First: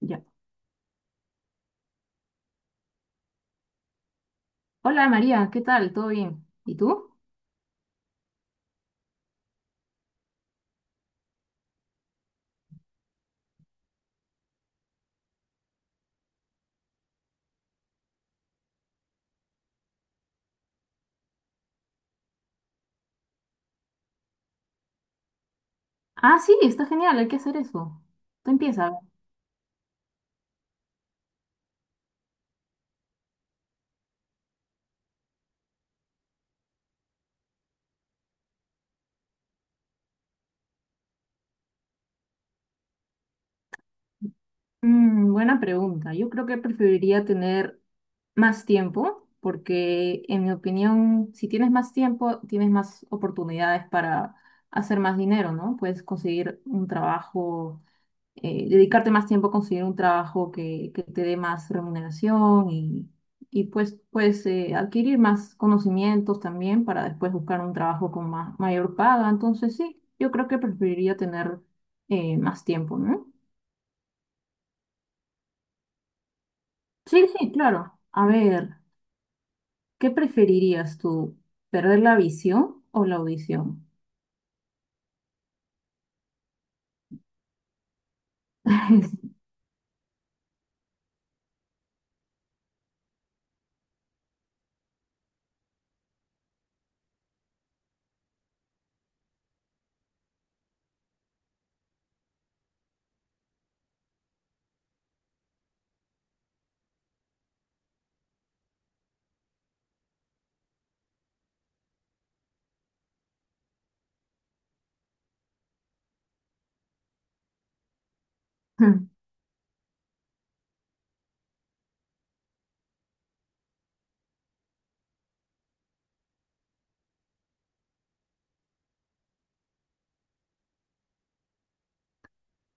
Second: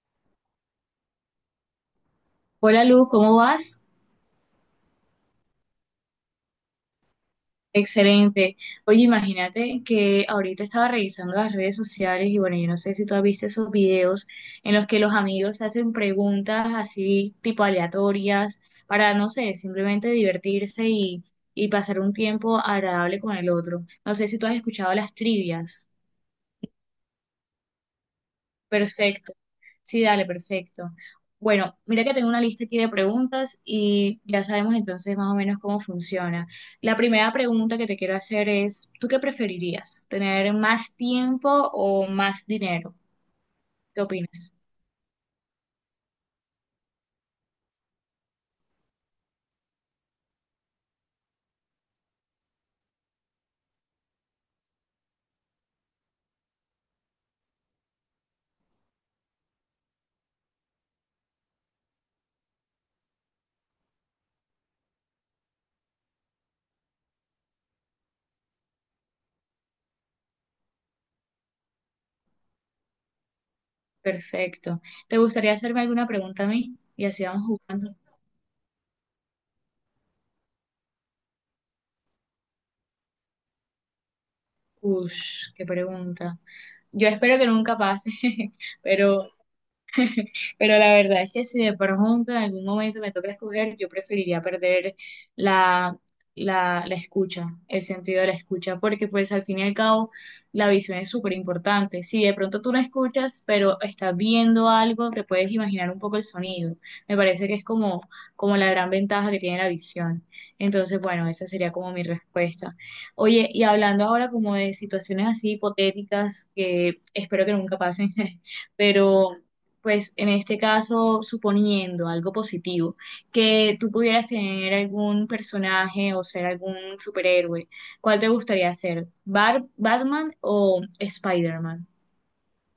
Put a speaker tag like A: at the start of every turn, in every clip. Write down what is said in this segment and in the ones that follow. A: Ya.
B: Hola Luz, ¿cómo vas?
A: Hola María, ¿qué tal? ¿Todo bien? ¿Y tú?
B: Excelente. Oye, imagínate que ahorita estaba revisando las redes sociales y bueno, yo no sé si tú has visto esos videos en los que los amigos hacen preguntas así tipo aleatorias para, no sé, simplemente divertirse y pasar un tiempo agradable con el otro. No sé si tú has escuchado las trivias.
A: Ah, sí, está genial, hay que hacer eso. Tú empieza.
B: Perfecto. Sí, dale, perfecto. Bueno, mira que tengo una lista aquí de preguntas y ya sabemos entonces más o menos cómo funciona. La primera pregunta que te quiero hacer es, ¿tú qué preferirías? ¿Tener más tiempo o más dinero? ¿Qué opinas?
A: Buena pregunta. Yo creo que preferiría tener más tiempo, porque en mi opinión, si tienes más tiempo, tienes más oportunidades para hacer más dinero, ¿no? Puedes conseguir un trabajo, dedicarte más tiempo a conseguir un trabajo que te dé más remuneración y, y pues, adquirir más conocimientos también para después buscar un trabajo con más, mayor paga. Entonces sí, yo creo que preferiría tener, más tiempo, ¿no?
B: Perfecto. ¿Te gustaría hacerme alguna pregunta a mí? Y así
A: Sí,
B: vamos
A: sí,
B: jugando.
A: claro. A ver, ¿qué preferirías tú? ¿Perder la visión o la audición?
B: Ush, qué pregunta. Yo espero que nunca pase, pero Pero la verdad es que si de pronto en algún momento me toca escoger, yo preferiría perder la, la escucha, el sentido de la escucha, porque pues al fin y al cabo la visión es súper importante. Si de pronto tú no escuchas, pero estás viendo algo, te puedes imaginar un poco el sonido. Me parece que es como la gran ventaja que tiene la visión. Entonces, bueno, esa sería como mi respuesta. Oye, y hablando ahora como de situaciones así hipotéticas que espero que nunca pasen, pero pues en este caso, suponiendo algo positivo, que tú pudieras tener algún personaje o ser algún superhéroe, ¿cuál te gustaría ser? ¿Batman o Spider-Man?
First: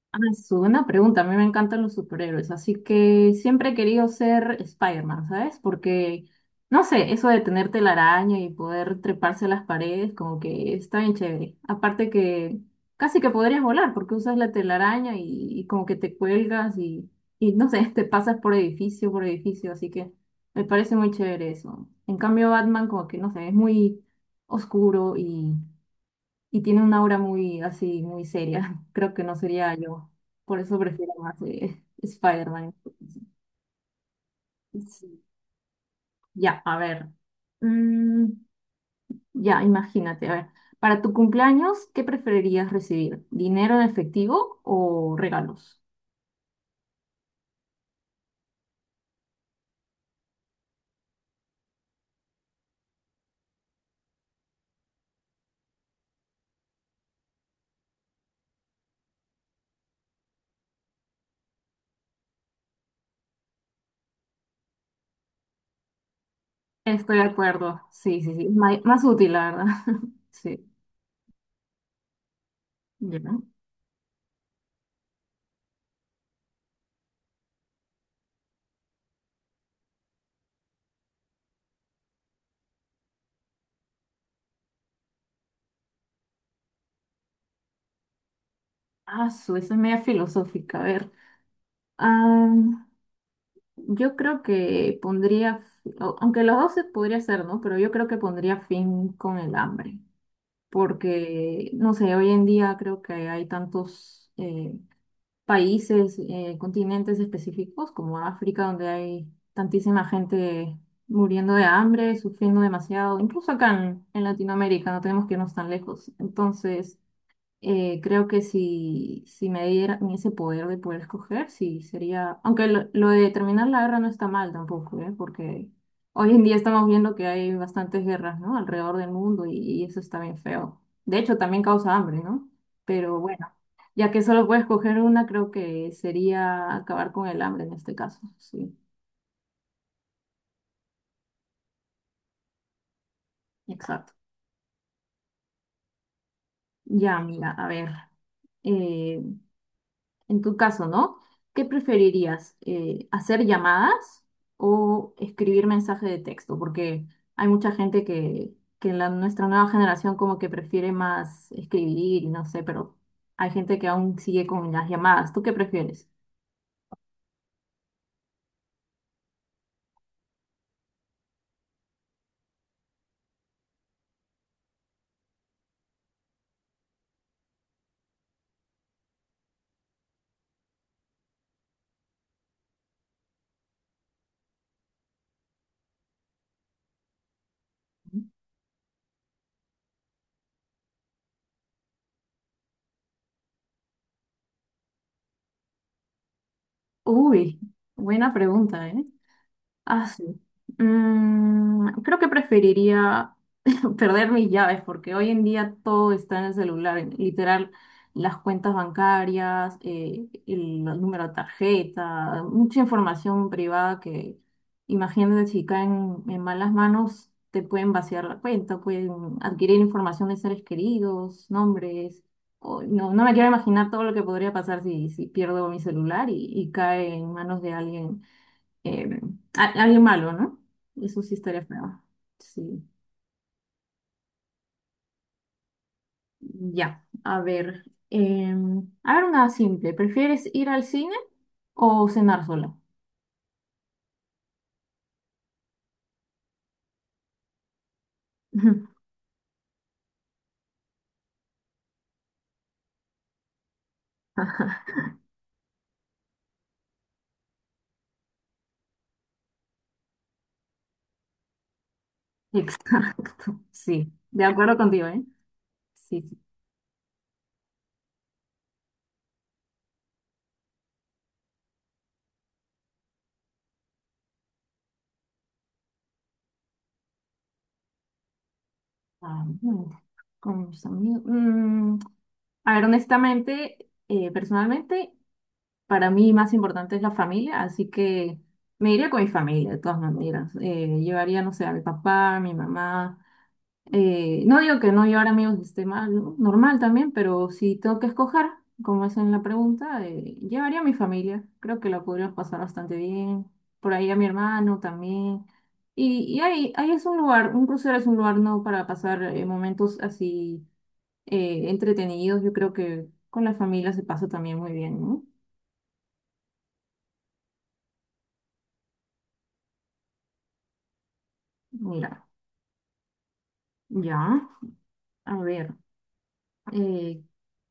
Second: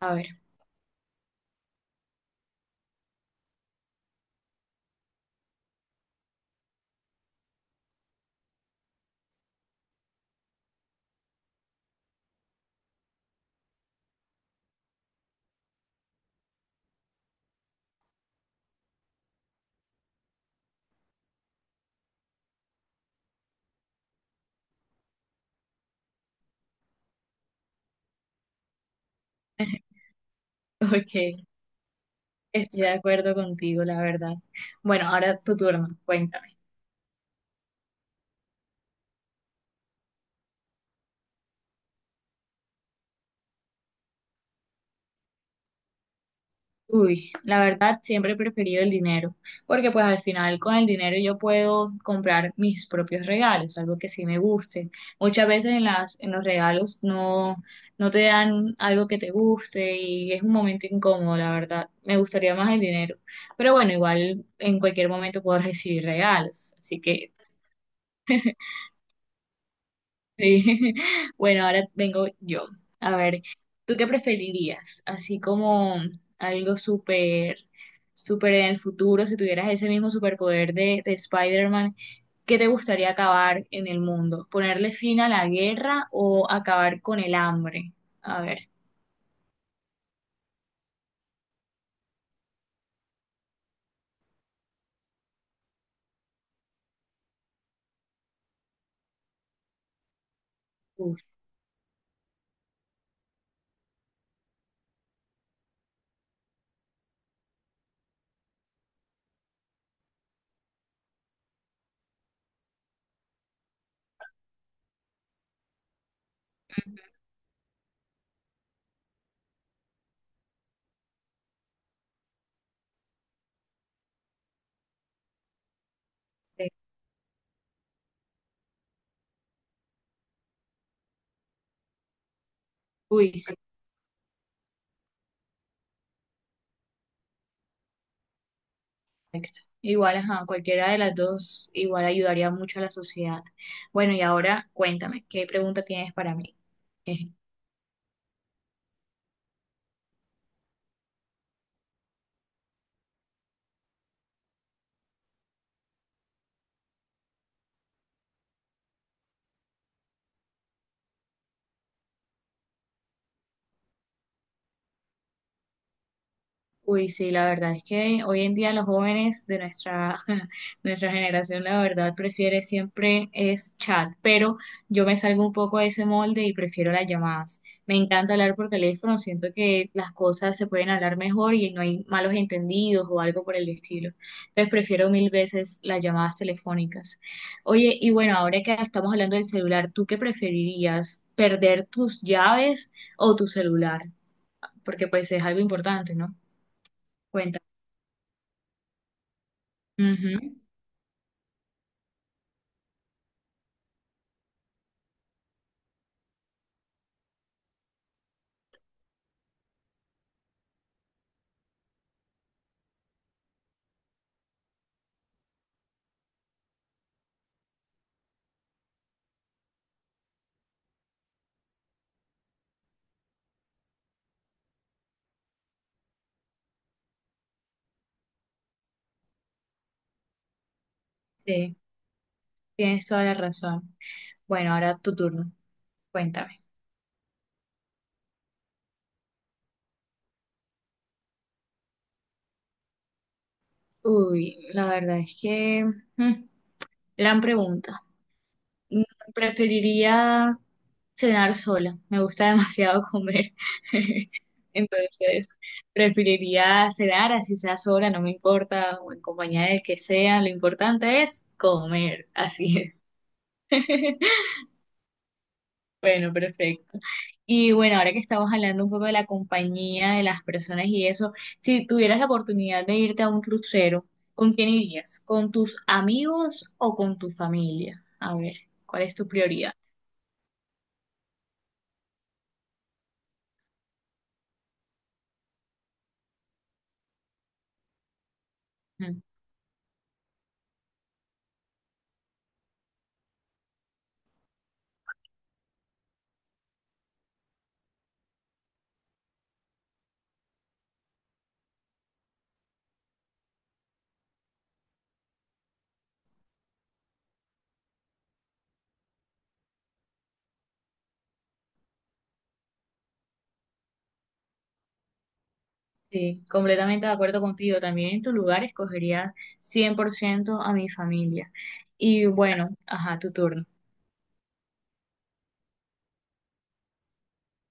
B: A
A: Ah,
B: ver,
A: es una pregunta. A mí me encantan los superhéroes, así que siempre he querido ser Spider-Man, ¿sabes? Porque, no sé, eso de tener telaraña y poder treparse a las paredes, como que está bien chévere. Aparte que casi que podrías volar porque usas la telaraña y como que te cuelgas y, no sé, te pasas por edificio, así que me parece muy chévere eso. En cambio, Batman como que, no sé, es muy oscuro y tiene una aura muy así, muy seria. Creo que no sería yo. Por eso prefiero más,
B: ok,
A: Spider-Man.
B: estoy de acuerdo contigo, la verdad. Bueno,
A: Sí.
B: ahora tu turno, cuéntame.
A: Ya, a ver. Mm, ya, imagínate, a ver. Para tu cumpleaños, ¿qué preferirías recibir? ¿Dinero en efectivo o regalos?
B: Uy, la verdad siempre he preferido el dinero, porque pues al final con el dinero yo puedo comprar mis propios regalos, algo que sí me guste. Muchas veces en en los regalos no te dan algo que te guste y es un momento incómodo, la verdad. Me gustaría más el dinero, pero bueno, igual en cualquier momento puedo recibir regalos, así
A: Estoy de
B: que
A: acuerdo. Sí, sí, sí. Más útil, la verdad. Sí.
B: sí. Bueno, ahora vengo yo. A
A: Ya.
B: ver, ¿tú qué preferirías? Así como algo súper en el futuro, si tuvieras ese mismo superpoder de Spider-Man, ¿qué te gustaría acabar en el mundo? ¿Ponerle fin a la guerra o acabar con el hambre? A ver.
A: Esa es media filosófica. A ver. Yo creo que pondría, aunque los dos se podría hacer, ¿no? Pero yo creo que pondría fin con el hambre,
B: Uf.
A: porque, no sé, hoy en día creo que hay tantos, países, continentes específicos como África, donde hay tantísima gente muriendo de hambre, sufriendo demasiado, incluso acá en Latinoamérica, no tenemos que irnos tan lejos. Entonces creo que si, si me diera ese poder de poder escoger, sí sería. Aunque lo de terminar la guerra no está mal tampoco, ¿eh? Porque hoy en día
B: Sí.
A: estamos viendo que hay bastantes guerras, ¿no? Alrededor del mundo y eso está bien feo. De hecho, también causa hambre, ¿no? Pero
B: Uy,
A: bueno,
B: sí,
A: ya que solo puedes escoger una, creo que sería acabar con el hambre en este caso. Sí,
B: perfecto. Igual, ajá, cualquiera de las dos igual ayudaría mucho a la sociedad.
A: exacto.
B: Bueno, y ahora cuéntame, ¿qué pregunta tienes para mí?
A: Ya, mira, a ver. eh, En tu caso, ¿no? ¿Qué preferirías? ¿Hacer llamadas o escribir mensaje de texto? Porque hay mucha gente que en la, nuestra nueva generación como que prefiere más escribir y no sé, pero hay gente que aún sigue con las llamadas. ¿Tú qué prefieres?
B: Uy, sí, la verdad es que hoy en día los jóvenes de nuestra generación, la verdad, prefiere siempre es chat, pero yo me salgo un poco de ese molde y prefiero las llamadas. Me encanta hablar por teléfono, siento que las cosas se pueden hablar mejor y no hay malos entendidos o algo por el estilo. Entonces prefiero mil veces las llamadas telefónicas. Oye, y bueno, ahora que estamos hablando del celular, ¿tú qué preferirías? ¿Perder tus llaves o tu celular? Porque pues es algo importante, ¿no?
A: Uy,
B: Cuéntame.
A: buena pregunta, ¿eh? Ah, sí.
B: Ujú.
A: Creo que preferiría perder mis llaves porque hoy en día todo está en el celular. Literal, las cuentas bancarias, el, número de tarjeta, mucha información privada que imagínate si caen en malas manos, te pueden vaciar la cuenta, pueden adquirir información de seres queridos, nombres. No, no me quiero imaginar todo lo que podría pasar si, si pierdo mi celular y cae en manos de alguien, eh, alguien malo, ¿no? Eso sí estaría
B: Sí,
A: feo. Sí.
B: tienes toda la razón. Bueno, ahora tu turno. Cuéntame.
A: Ya, a ver. eh, a ver, una simple. ¿Prefieres ir al cine o cenar sola?
B: Uy, la verdad es que mm, gran pregunta. Mm, Preferiría cenar sola. Me gusta demasiado comer. Entonces, preferiría cenar así sea sola, no me importa, o en compañía del que sea. Lo importante es comer. Así es.
A: Exacto. Sí, de acuerdo contigo, ¿eh? Sí, sí.
B: Bueno, perfecto. Y bueno, ahora que estamos hablando un poco de la compañía, de las personas y eso, si tuvieras la oportunidad de irte a un crucero, ¿con quién irías? ¿Con tus amigos o con tu familia? A ver, ¿cuál es tu
A: Ah,
B: prioridad?
A: mm, con mis amigos. A ver, honestamente, personalmente, para mí más importante es la familia, así que me iría
B: Ujú.
A: con mi familia, de todas maneras. Llevaría, no sé, a mi papá, a mi mamá. No digo que no llevar amigos esté mal, ¿no? Normal también, pero si tengo que escoger, como es en la pregunta, llevaría a mi familia. Creo que la podríamos pasar bastante bien. Por ahí a mi hermano también. Y ahí, ahí es un lugar, un crucero es un lugar no para pasar, momentos así, entretenidos. Yo creo que con la familia se pasa también muy bien, ¿no?
B: Sí, completamente de acuerdo contigo. También en tu lugar escogería 100% a mi familia.
A: Mira,
B: Y bueno, ajá, tu turno.
A: ya. A ver, eh,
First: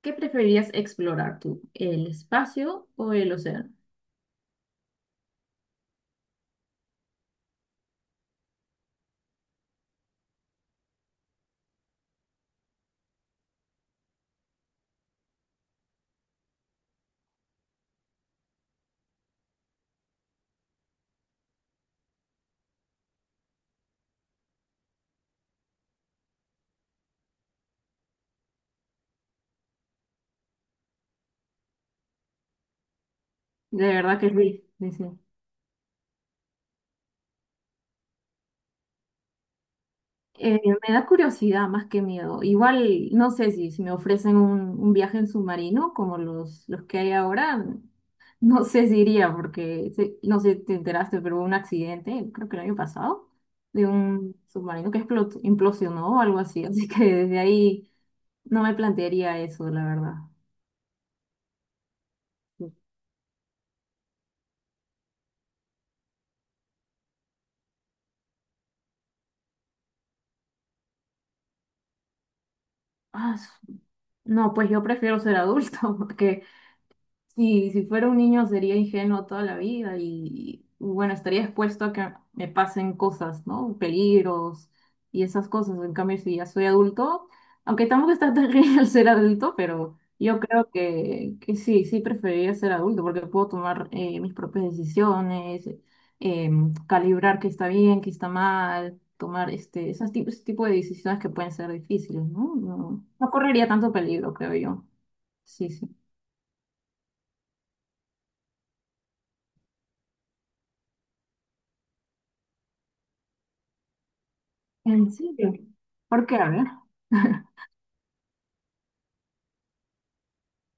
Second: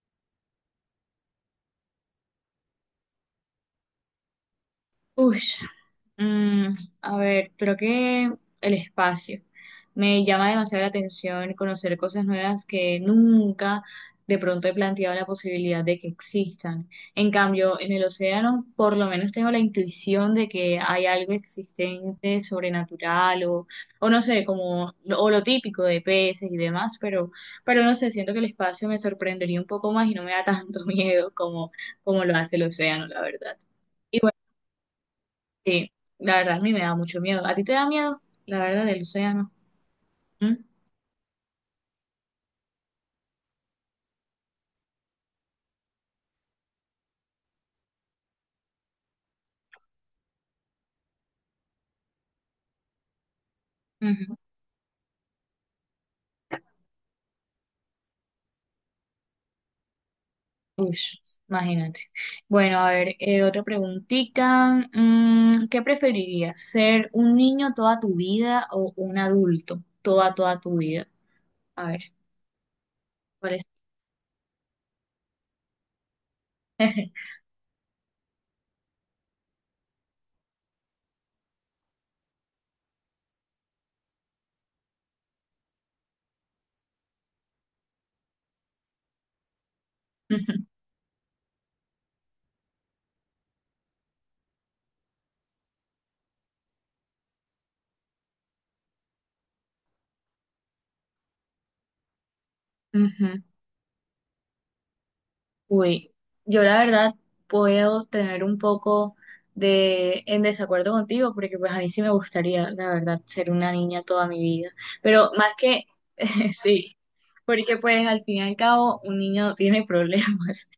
A: ¿qué preferirías explorar tú? ¿El espacio o el océano?
B: Uy, Mm, a ver, creo que el espacio. Me llama demasiado la atención conocer cosas nuevas que nunca de pronto he planteado la posibilidad de que existan. En cambio, en el océano, por lo menos tengo la intuición de que hay algo existente, o no sé, como o lo típico de peces y demás, pero no sé, siento que el espacio me sorprendería un poco más y no me da tanto miedo como lo hace el océano, la verdad.
A: De verdad que sí.
B: Sí, la verdad a mí me da mucho miedo. ¿A ti te da miedo? La verdad del océano. ¿Mm?
A: Eh, me da curiosidad más que miedo. Igual, no sé si, si me ofrecen un viaje en submarino como los que hay ahora, no sé si iría porque, no sé si te enteraste, pero hubo un accidente, creo que el año pasado, de un
B: Ujú.
A: submarino que explotó, implosionó o algo así. Así que desde ahí no me plantearía eso, la verdad.
B: Uy, imagínate. Bueno, a ver, otra preguntita. ¿Qué preferirías? ¿Ser un niño toda tu vida o un adulto toda tu vida? A ver,
A: Ah,
B: ¿cuál es?
A: su- no, pues yo prefiero ser adulto porque sí, si fuera un niño sería ingenuo toda la vida y, bueno, estaría expuesto a que me pasen cosas, ¿no? Peligros y esas cosas. En cambio, si ya soy adulto, aunque tampoco está tan genial ser adulto, pero yo
B: Ujú,
A: creo que sí, sí preferiría ser adulto porque puedo tomar, mis propias decisiones, calibrar qué está bien, qué está mal, tomar este, esos tipos, ese tipo de decisiones que pueden ser difíciles, ¿no? No, no
B: ujú.
A: correría tanto peligro, creo yo. Sí, sí.
B: Uy, yo la verdad puedo tener un poco de en desacuerdo contigo porque pues a mí sí me gustaría, la verdad, ser una niña toda mi vida.
A: ¿En
B: Pero
A: serio?
B: más que,
A: ¿Por qué? A ver.
B: sí, porque pues al fin y al cabo un niño no tiene problemas.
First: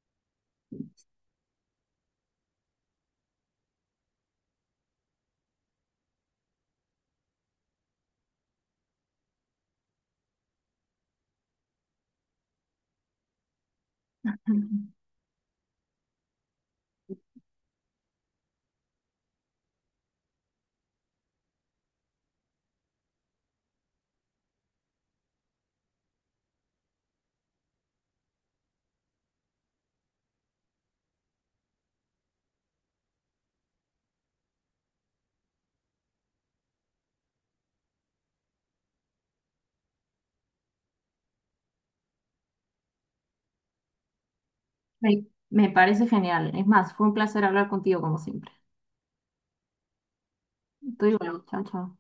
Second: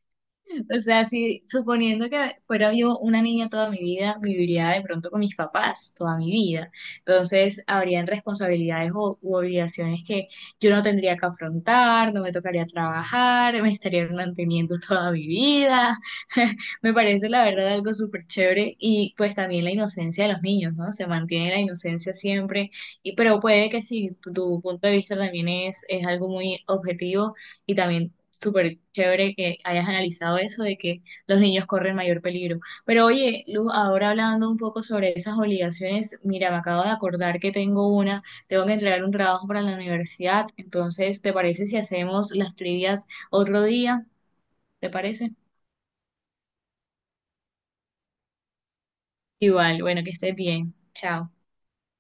B: O sea, si suponiendo que fuera yo una niña toda mi vida, viviría de pronto con mis papás toda mi vida. Entonces, habrían responsabilidades o, u obligaciones que yo no tendría que afrontar, no me tocaría trabajar, me estarían manteniendo toda mi vida. Me parece, la verdad, algo súper chévere. Y pues también la inocencia de los niños, ¿no? Se mantiene la inocencia siempre. Y, pero puede que si tu punto de vista también es algo muy objetivo y también súper chévere que hayas analizado eso de que los niños corren mayor peligro. Pero oye, Luz, ahora hablando un poco sobre esas obligaciones, mira, me acabo de acordar que tengo tengo que entregar un trabajo para la universidad, entonces, ¿te parece si hacemos las trivias otro día? ¿Te
A: Me,
B: parece?
A: me parece genial. Es más, fue un placer hablar contigo como siempre.
B: Igual, bueno, que estés bien.
A: Tú
B: Chao.
A: igual, chao, chao.